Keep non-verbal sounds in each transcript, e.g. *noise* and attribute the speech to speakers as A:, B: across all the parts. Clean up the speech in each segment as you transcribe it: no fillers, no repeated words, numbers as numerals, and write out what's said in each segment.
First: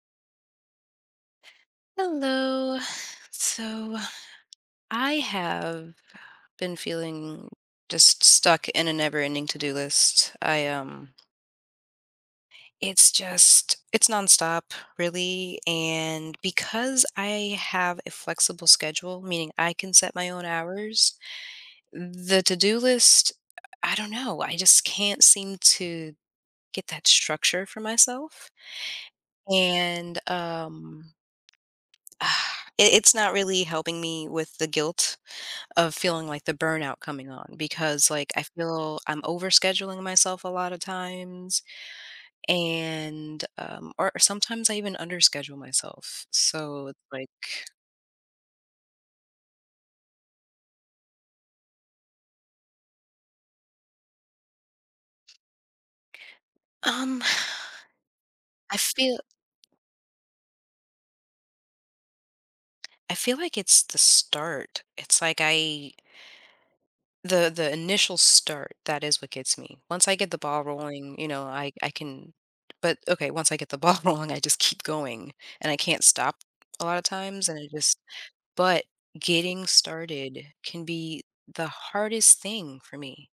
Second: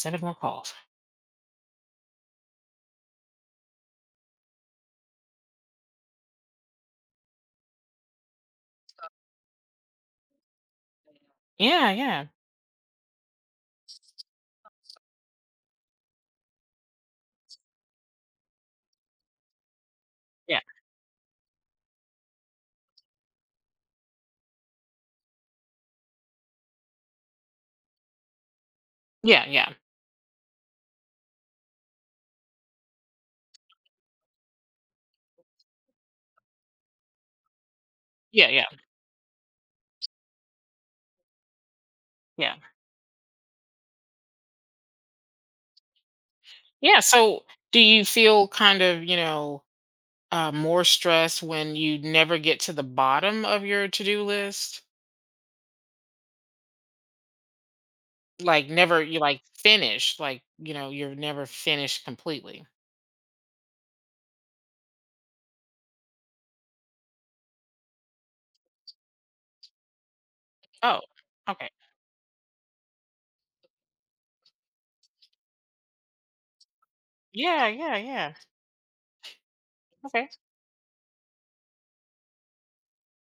A: Instead of more calls.
B: Hello. So I have been feeling just stuck in a never-ending to-do list. I
A: Yeah, yeah.
B: It's just it's nonstop, really, and because I have a flexible schedule, meaning I can set my own
A: Yeah.
B: hours, the to-do list, I don't know, I just can't seem to get that structure for myself.
A: Yeah, yeah.
B: And *sighs* It's not really helping me with the guilt of feeling like the burnout coming on because like I
A: Yeah, yeah.
B: feel I'm overscheduling myself a lot of times
A: Yeah.
B: and or sometimes I even underschedule myself. So it's
A: Yeah,
B: like
A: so do you feel kind of, more stress when you never get to the bottom of your to-do list?
B: um
A: Like
B: I
A: never
B: feel
A: you like finish, like, you know, you're never finished completely.
B: I feel like it's the start. It's like I the initial start that is what gets me. Once I get the ball
A: Oh,
B: rolling, you know,
A: okay.
B: I can, but okay, once I get the ball *laughs* rolling, I just keep going and I can't stop a lot of times and
A: Yeah,
B: I
A: yeah,
B: just.
A: yeah.
B: But getting
A: Okay.
B: started can be the hardest thing for me.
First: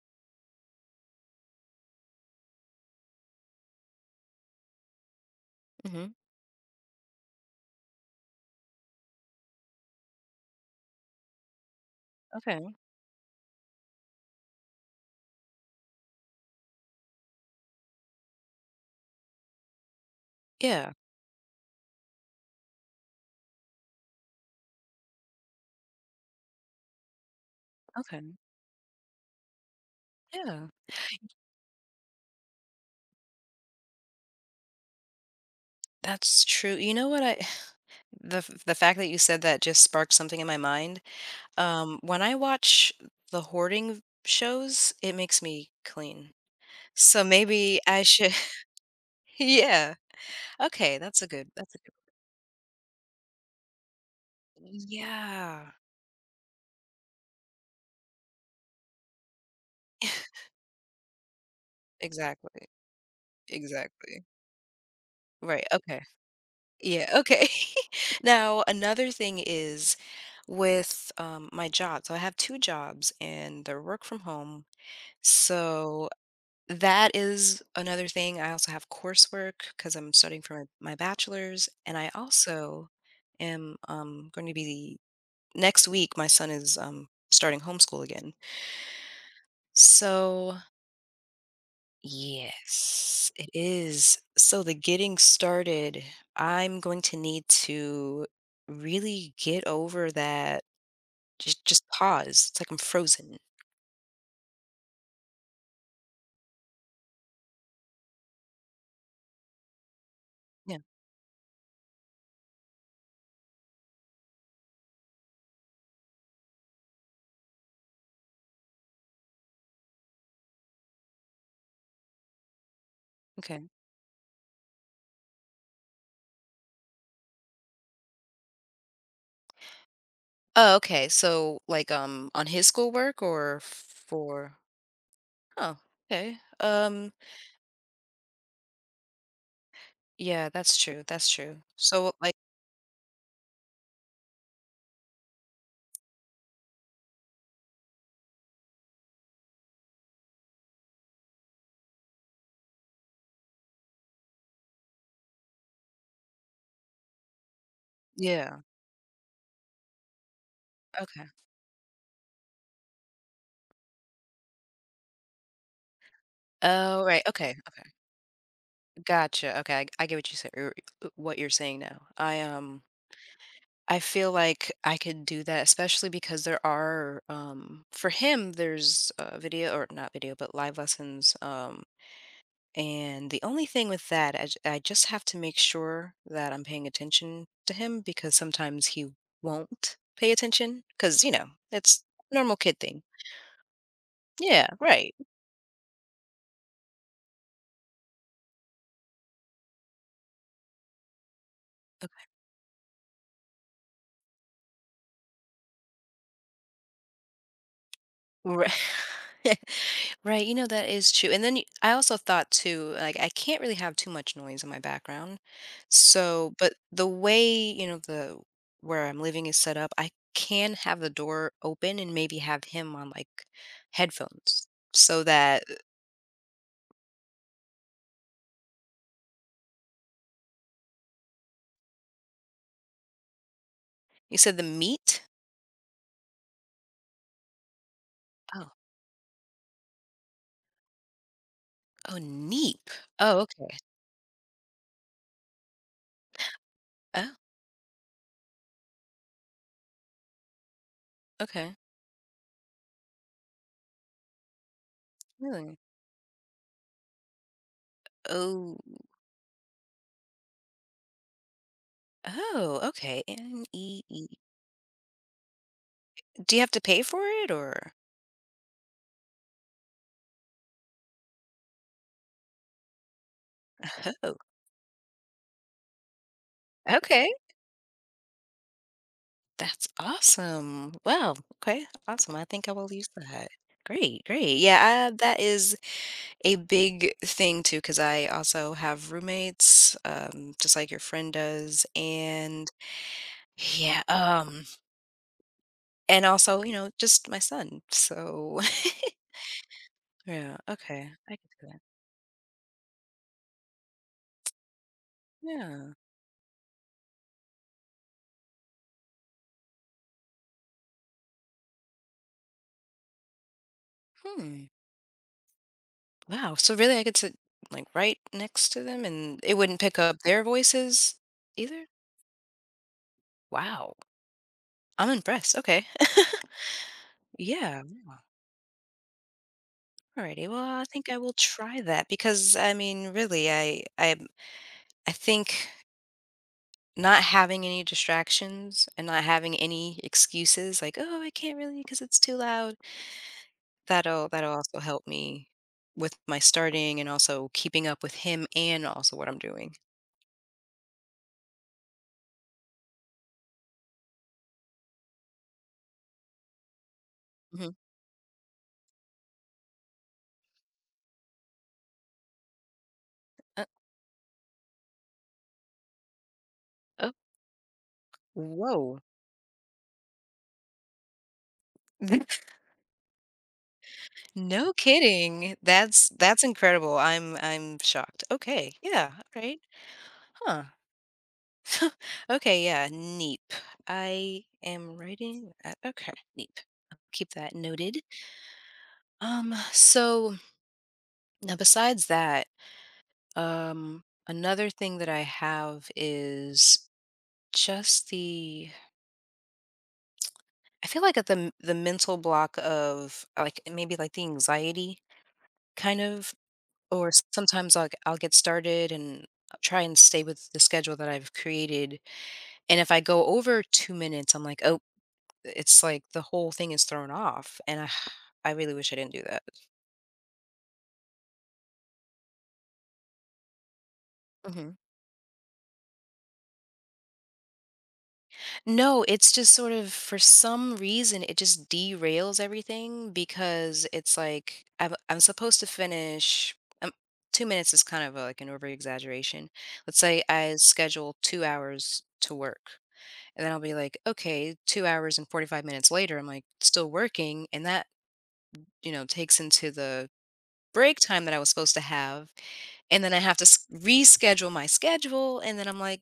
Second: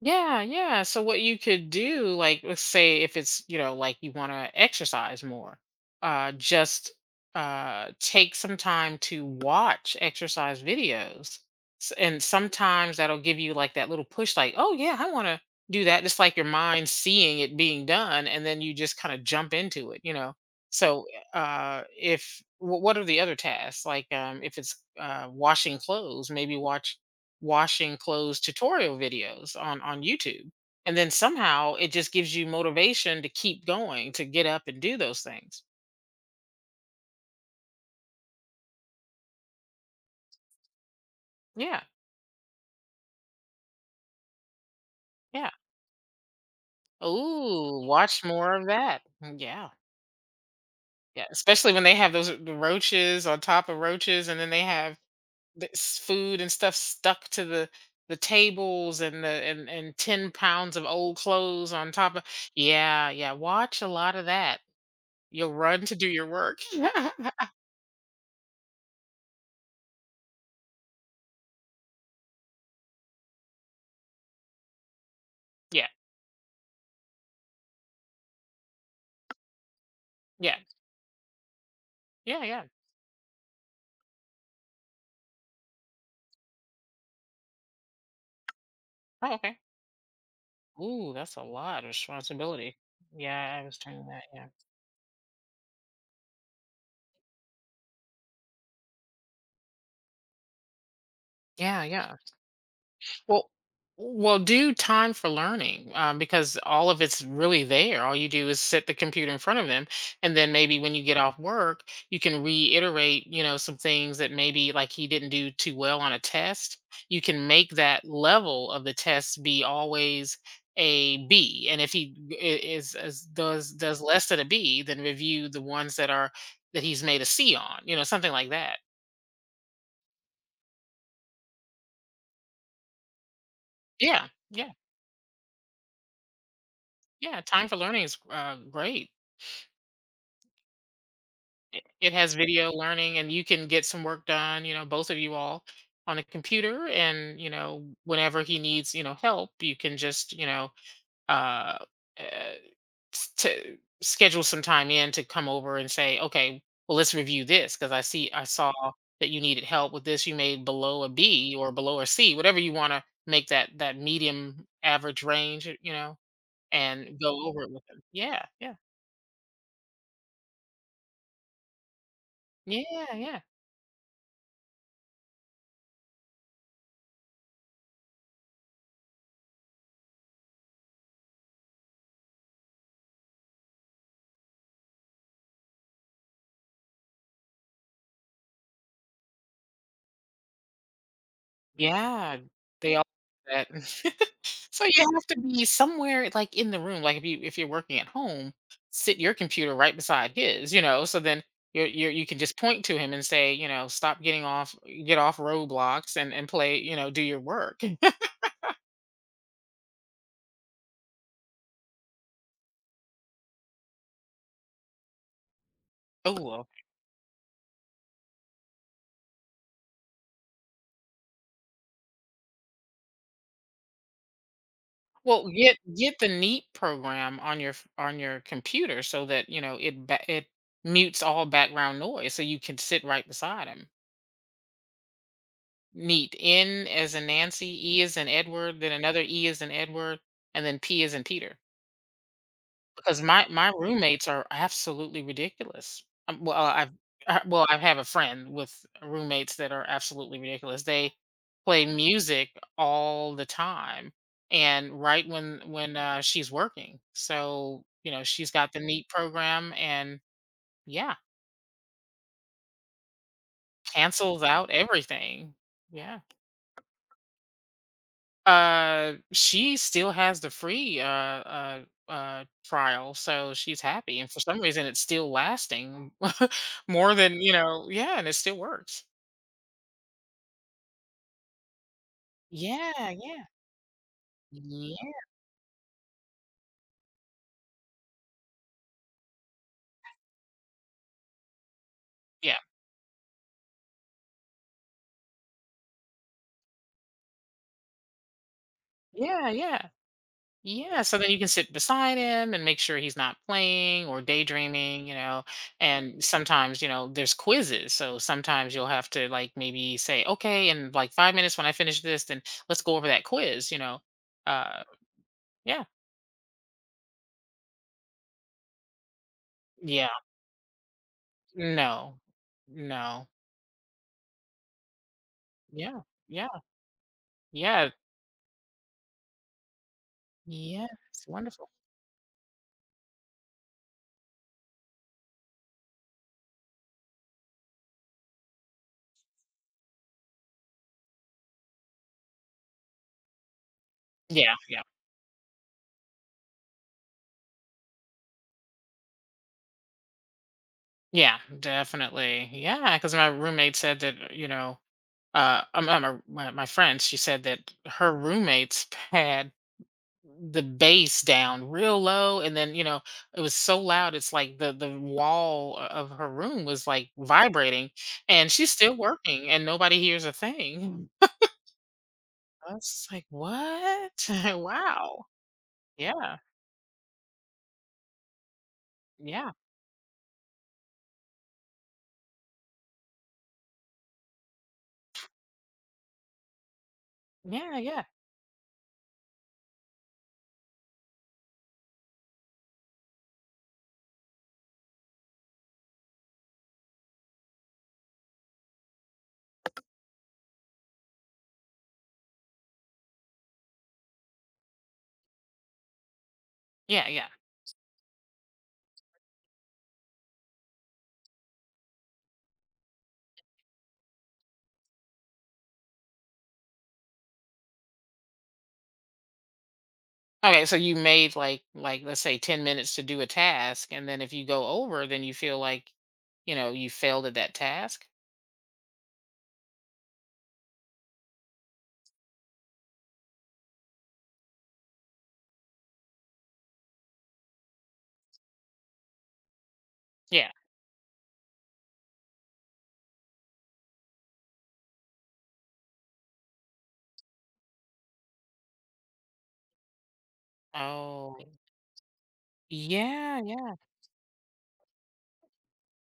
A: Yeah, yeah. So what you could do, like let's say if it's, you know, like you want to exercise more,
B: Hmm.
A: just take some time to watch exercise videos. And
B: Okay.
A: sometimes that'll give you like that little push like, "Oh yeah, I want to do that." Just like your mind seeing it being done and then you just kind of jump into it, you know.
B: Yeah.
A: So if what are the other tasks? Like if it's washing clothes, maybe watch washing
B: Okay.
A: clothes tutorial videos on YouTube.
B: Yeah.
A: And then somehow it just gives you motivation to keep going, to get up and do those things.
B: That's true. You know what I *sighs* the fact that you said that just sparked something in my mind.
A: Yeah.
B: Um, when I watch the hoarding shows, it makes
A: Yeah.
B: me clean. So maybe
A: Ooh,
B: I
A: watch
B: should.
A: more of that. Mm,
B: *laughs*
A: yeah.
B: Yeah. Okay, that's
A: Yeah.
B: a good. That's
A: Especially
B: a
A: when
B: good.
A: they have those the roaches on top of roaches and then they have the
B: Yeah.
A: food and stuff stuck to the tables and and 10
B: *laughs*
A: pounds of old clothes on top of,
B: Exactly.
A: yeah, yeah, watch a lot
B: Exactly.
A: of that, you'll
B: Right.
A: run to
B: Okay.
A: do your work. *laughs* Yeah,
B: Yeah, okay. *laughs* Now, another thing is with my job. So I have two jobs and they're work from home.
A: yeah,
B: So that is another thing. I also have coursework because I'm studying for
A: yeah,
B: my, my bachelor's. And I
A: yeah.
B: also am going to be, next week, my son is starting homeschool again.
A: Oh, okay.
B: So.
A: Ooh, that's a lot of responsibility.
B: Yes, it
A: Yeah, I was doing
B: is.
A: that. Yeah.
B: So the getting started, I'm going to need to really get over that. Just
A: Yeah,
B: just
A: yeah.
B: pause. It's like I'm frozen.
A: Well, well, do time for learning, because all of it's really there. All you do is sit the computer in front of them, and then
B: Yeah.
A: maybe when you get off work, you can reiterate, you know, some things that maybe like he didn't do too well on a test. You can make that level of the test be always a B, and if he I- is
B: Okay.
A: does less than a B, then review the ones that are that he's made a C on, you know, something like that.
B: Oh, okay. So like on his schoolwork or
A: Yeah,
B: for.
A: yeah,
B: Oh, okay.
A: yeah. Time for learning is great.
B: Yeah, that's true. That's true. So
A: It
B: like,
A: has video learning, and you can get some work done, you know, both of you all on a computer. And, you know, whenever he needs, you know, help, you can just, you know, uh, uh, to schedule some time in to come over and say, okay, well, let's review this because I
B: yeah,
A: saw that you needed help with this. You made below a
B: okay.
A: B or below a C, whatever you want to make that medium average range, you know,
B: Oh,
A: and
B: right.
A: go
B: Okay.
A: over it with
B: Okay.
A: them. Yeah, yeah,
B: Gotcha. Okay. I get what you said, what you're saying now.
A: yeah, yeah.
B: I feel like I could do that, especially because there are, for him, there's video, or not video, but live lessons. And the only thing with that, I just have to make sure that I'm paying attention to him because sometimes he won't pay attention because, you know, it's
A: Yeah,
B: normal kid
A: they
B: thing.
A: all do that. *laughs*
B: Yeah,
A: So you
B: right.
A: have to be somewhere, like, in the room, like, if you're working at home, sit your computer right beside his, you know, so then you can just point to him and say, you know, "Stop getting off, get off Roblox and play, you know, do your work." *laughs*
B: Right. *laughs* Right, you know, that is true, and then y I also thought too, like, I can't really have too much noise in my background,
A: Oh,
B: so
A: well.
B: but the way, you know, the where I'm living is set up, I can have the door open and maybe have him on, like, headphones so
A: Well,
B: that
A: get get the Neat program on your ph on your computer so that, you know, it mutes all background noise so you can sit right beside him.
B: you said the meat?
A: Neat. N as in Nancy, E as in
B: Oh.
A: Edward, then another E as in Edward, and then P as in Peter.
B: Oh, neep.
A: Because
B: Oh,
A: my
B: okay.
A: roommates are absolutely ridiculous.
B: Oh,
A: Well, I have a friend with roommates that are absolutely ridiculous. They
B: okay.
A: play music all the time, and right when
B: Really?
A: when uh, she's working, so you know she's got
B: Oh.
A: the neat program, and yeah,
B: Oh, okay, N-E-E.
A: cancels out everything. Yeah.
B: Do you have to pay for it or?
A: She still has the free trial, so she's
B: *laughs*
A: happy. And
B: Oh,
A: for some reason, it's still lasting *laughs* more
B: okay.
A: than you know. Yeah, and it still works.
B: That's awesome. Wow. Okay. Awesome. I think I will use
A: Yeah, yeah,
B: that. Great. Great. Yeah.
A: yeah,
B: I, that is a big thing too, because I also have roommates, just like your friend does,
A: yeah,
B: and yeah. And also, you know, just my son. So
A: yeah, yeah.
B: *laughs* yeah.
A: Yeah,
B: Okay.
A: so then
B: I
A: you can
B: could do
A: sit
B: that.
A: beside him and make sure he's not playing or daydreaming, you know.
B: Yeah.
A: And sometimes, you know, there's quizzes. So sometimes you'll have to like maybe say, okay, in like 5 minutes when I finish this, then let's go over that quiz, you know.
B: Hmm.
A: Uh, yeah.
B: Wow. So really, I could sit like right next to them, and it wouldn't pick up
A: Yeah.
B: their voices either.
A: No. No.
B: Wow. I'm impressed. Okay.
A: Yeah.
B: *laughs*
A: Yeah.
B: Yeah.
A: Yeah.
B: Alrighty. Well, I
A: Yeah.
B: think I
A: It's
B: will
A: wonderful.
B: try that because I mean, really, I I think not having any distractions and not having any excuses like, oh, I can't really because it's too loud. That'll
A: Yeah.
B: also
A: Yeah.
B: help me with my starting and also keeping up with him and also what I'm doing.
A: Yeah. Definitely. Yeah. Because my roommate said that, you know, my friend, she said that
B: Hmm.
A: her roommates had the bass down real low. And then, you know, it was
B: Uh,
A: so loud. It's like the wall of her room was like
B: oh,
A: vibrating and she's still
B: whoa.
A: working and nobody hears a thing.
B: *laughs*
A: I was just like, what? *laughs*
B: No
A: Wow.
B: kidding. That's
A: Yeah.
B: that's incredible. I'm shocked. Okay. Yeah. All
A: Yeah.
B: right. Huh. Okay, yeah, neep. I am writing that. Okay, neep. I'll keep that
A: Yeah,
B: noted.
A: yeah.
B: So now besides that, um, another thing that I have is just the, I feel like at the mental block of like maybe like the anxiety kind of,
A: Yeah,
B: or
A: yeah.
B: sometimes I'll get started and I'll try and stay with the schedule that I've created, and if I go over 2 minutes, I'm like, oh, it's like the whole thing is thrown off and I *sighs* I really wish I didn't do that.
A: Okay, so you made like let's say 10 minutes to do a task and then if you go
B: Hmm.
A: over then you feel like, you know, you failed at that task?
B: No, it's just sort of for some reason it just derails everything because it's like I'm supposed to finish. Um, 2 minutes is kind of a, like an over exaggeration. Let's say
A: Yeah.
B: I schedule 2 hours to work, and then I'll be like, okay, 2 hours and 45 minutes later, I'm like still working, and that you know takes into the break time that
A: Oh.
B: I was supposed to have, and then I have
A: Yeah,
B: to
A: yeah.
B: reschedule my schedule, and then I'm like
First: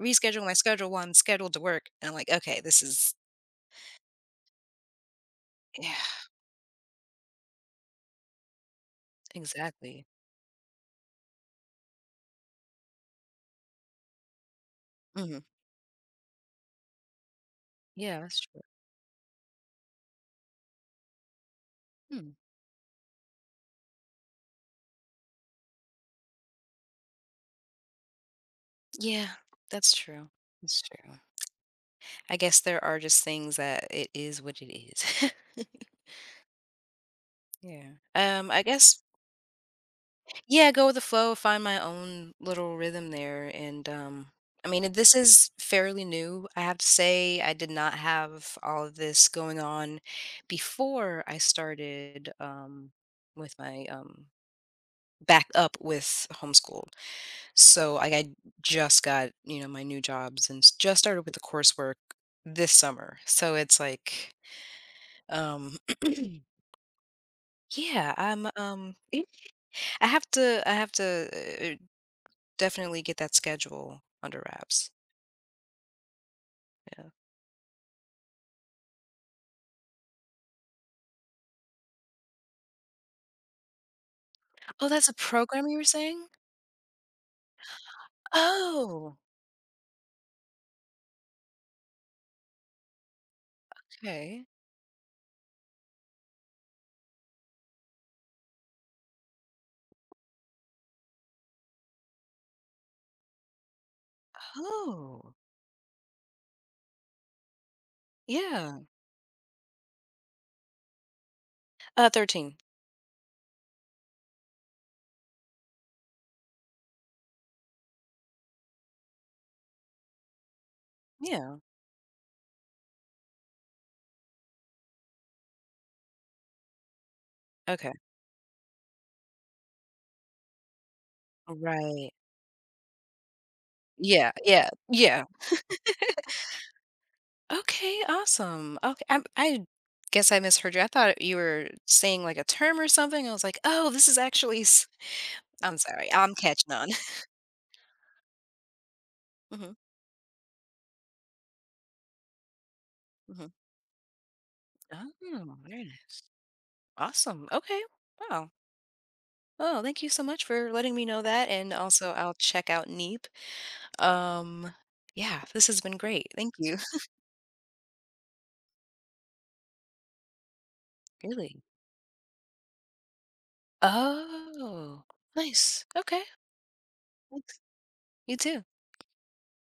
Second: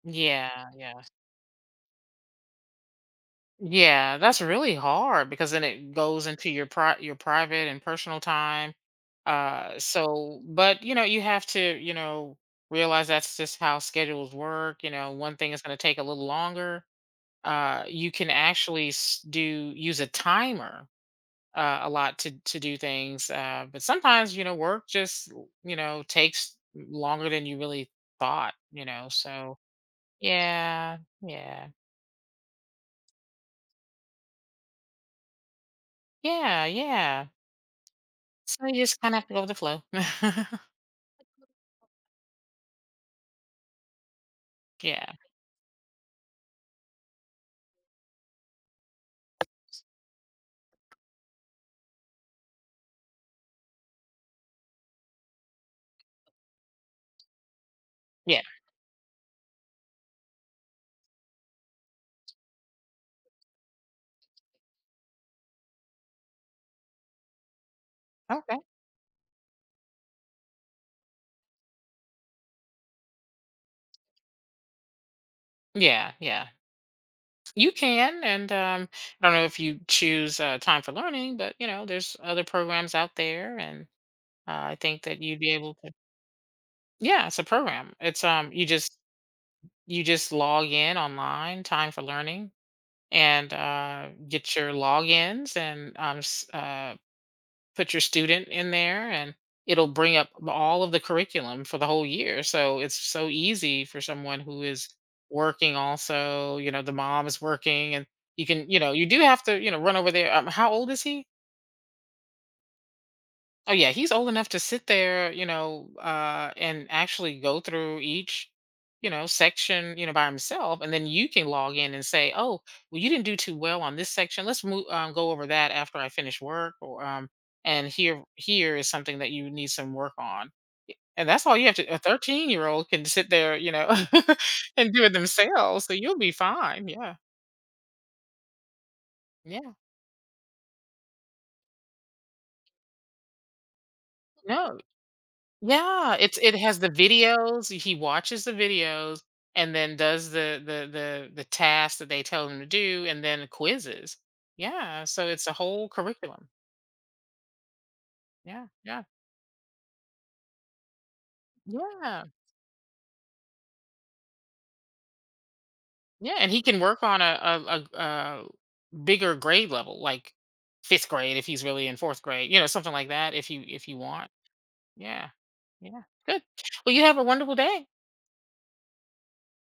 B: reschedule my
A: Yeah,
B: schedule
A: yeah.
B: while I'm scheduled to work, and I'm like, okay, this is.
A: Yeah, that's really hard because then it
B: Yeah,
A: goes into your your private and personal time.
B: exactly.
A: So but you know, you have to, you know, realize that's just how schedules work, you know, one
B: Hmm.
A: thing is going to take a little longer, you
B: Yeah,
A: can
B: that's true.
A: actually s- do use a timer, a lot,
B: Hmm.
A: to do things. But sometimes you know work just, you know, takes longer than you really thought. You know,
B: Yeah,
A: so
B: that's true. That's
A: yeah,
B: true.
A: yeah,
B: I guess there are just things that it is what it is. *laughs*
A: yeah, yeah.
B: Yeah. Um, I
A: So you
B: guess.
A: just kind of have to go with the flow. *laughs*
B: Yeah, go with the flow, find my own little rhythm there, and, I mean, this
A: Yeah,
B: is fairly new, I have to say, I did not have all of this going on before I started, with my, back up with homeschool. So, like, I
A: yeah,
B: just got, you know, my new jobs and s just started with the coursework this summer, so it's like, um *clears throat* yeah, I'm,
A: okay,
B: *clears throat* I have to, uh, definitely get that schedule under wraps.
A: yeah, yeah.
B: Yeah.
A: You can, and I don't know if you choose, time for learning, but you know, there's other programs out there, and I
B: Oh,
A: think
B: that's a
A: that you'd be
B: program
A: able
B: you were
A: to.
B: saying?
A: Yeah, it's a program. It's
B: Oh,
A: you just log in online, time for learning, and
B: okay.
A: get your logins and put your student in there and it'll bring up all of the curriculum for the whole year. So it's so easy for someone who is
B: Oh,
A: working also, you know, the mom is working and you can,
B: yeah.
A: you know, you do have to, you know, run over there. How old is he?
B: 13.
A: Oh yeah, he's old enough to sit there, you know, and actually go through each, you know, section, you know, by himself, and then you can
B: Yeah.
A: log in and say, "Oh, well, you didn't do too well on this section. Let's go over that after I finish work." Or, and
B: Okay.
A: here is something that you need some work on. And that's all you have to. A
B: Right.
A: 13-year-old can sit there, you know,
B: Yeah. Yeah.
A: *laughs* and do it
B: Yeah.
A: themselves, so you'll be fine. Yeah,
B: Okay. Awesome. Okay. I
A: yeah,
B: guess I misheard you. I thought you were saying like a term or something. I was like, oh, this is actually.
A: no.
B: I'm sorry.
A: Yeah,
B: I'm
A: it
B: catching
A: has
B: on.
A: the videos, he watches the videos
B: *laughs*
A: and
B: Hmm.
A: then does the tasks that they tell him to do and
B: Hmm.
A: then quizzes. Yeah, so it's a
B: Oh, very
A: whole
B: nice.
A: curriculum.
B: Awesome. Okay. Wow.
A: Yeah, yeah.
B: Oh, thank you so much for letting me know that. And also,
A: Yeah.
B: I'll check out Neep. Um, yeah, this has been great.
A: Yeah, and
B: Thank
A: he
B: you.
A: can work
B: *laughs*
A: on a bigger grade level, like 5th grade if
B: Really?
A: he's really in 4th grade, you know, something like that if you want.
B: Oh,
A: Yeah.
B: nice.
A: Yeah.
B: Okay.
A: Good. Well, you have a wonderful
B: Thanks.
A: day.
B: You too.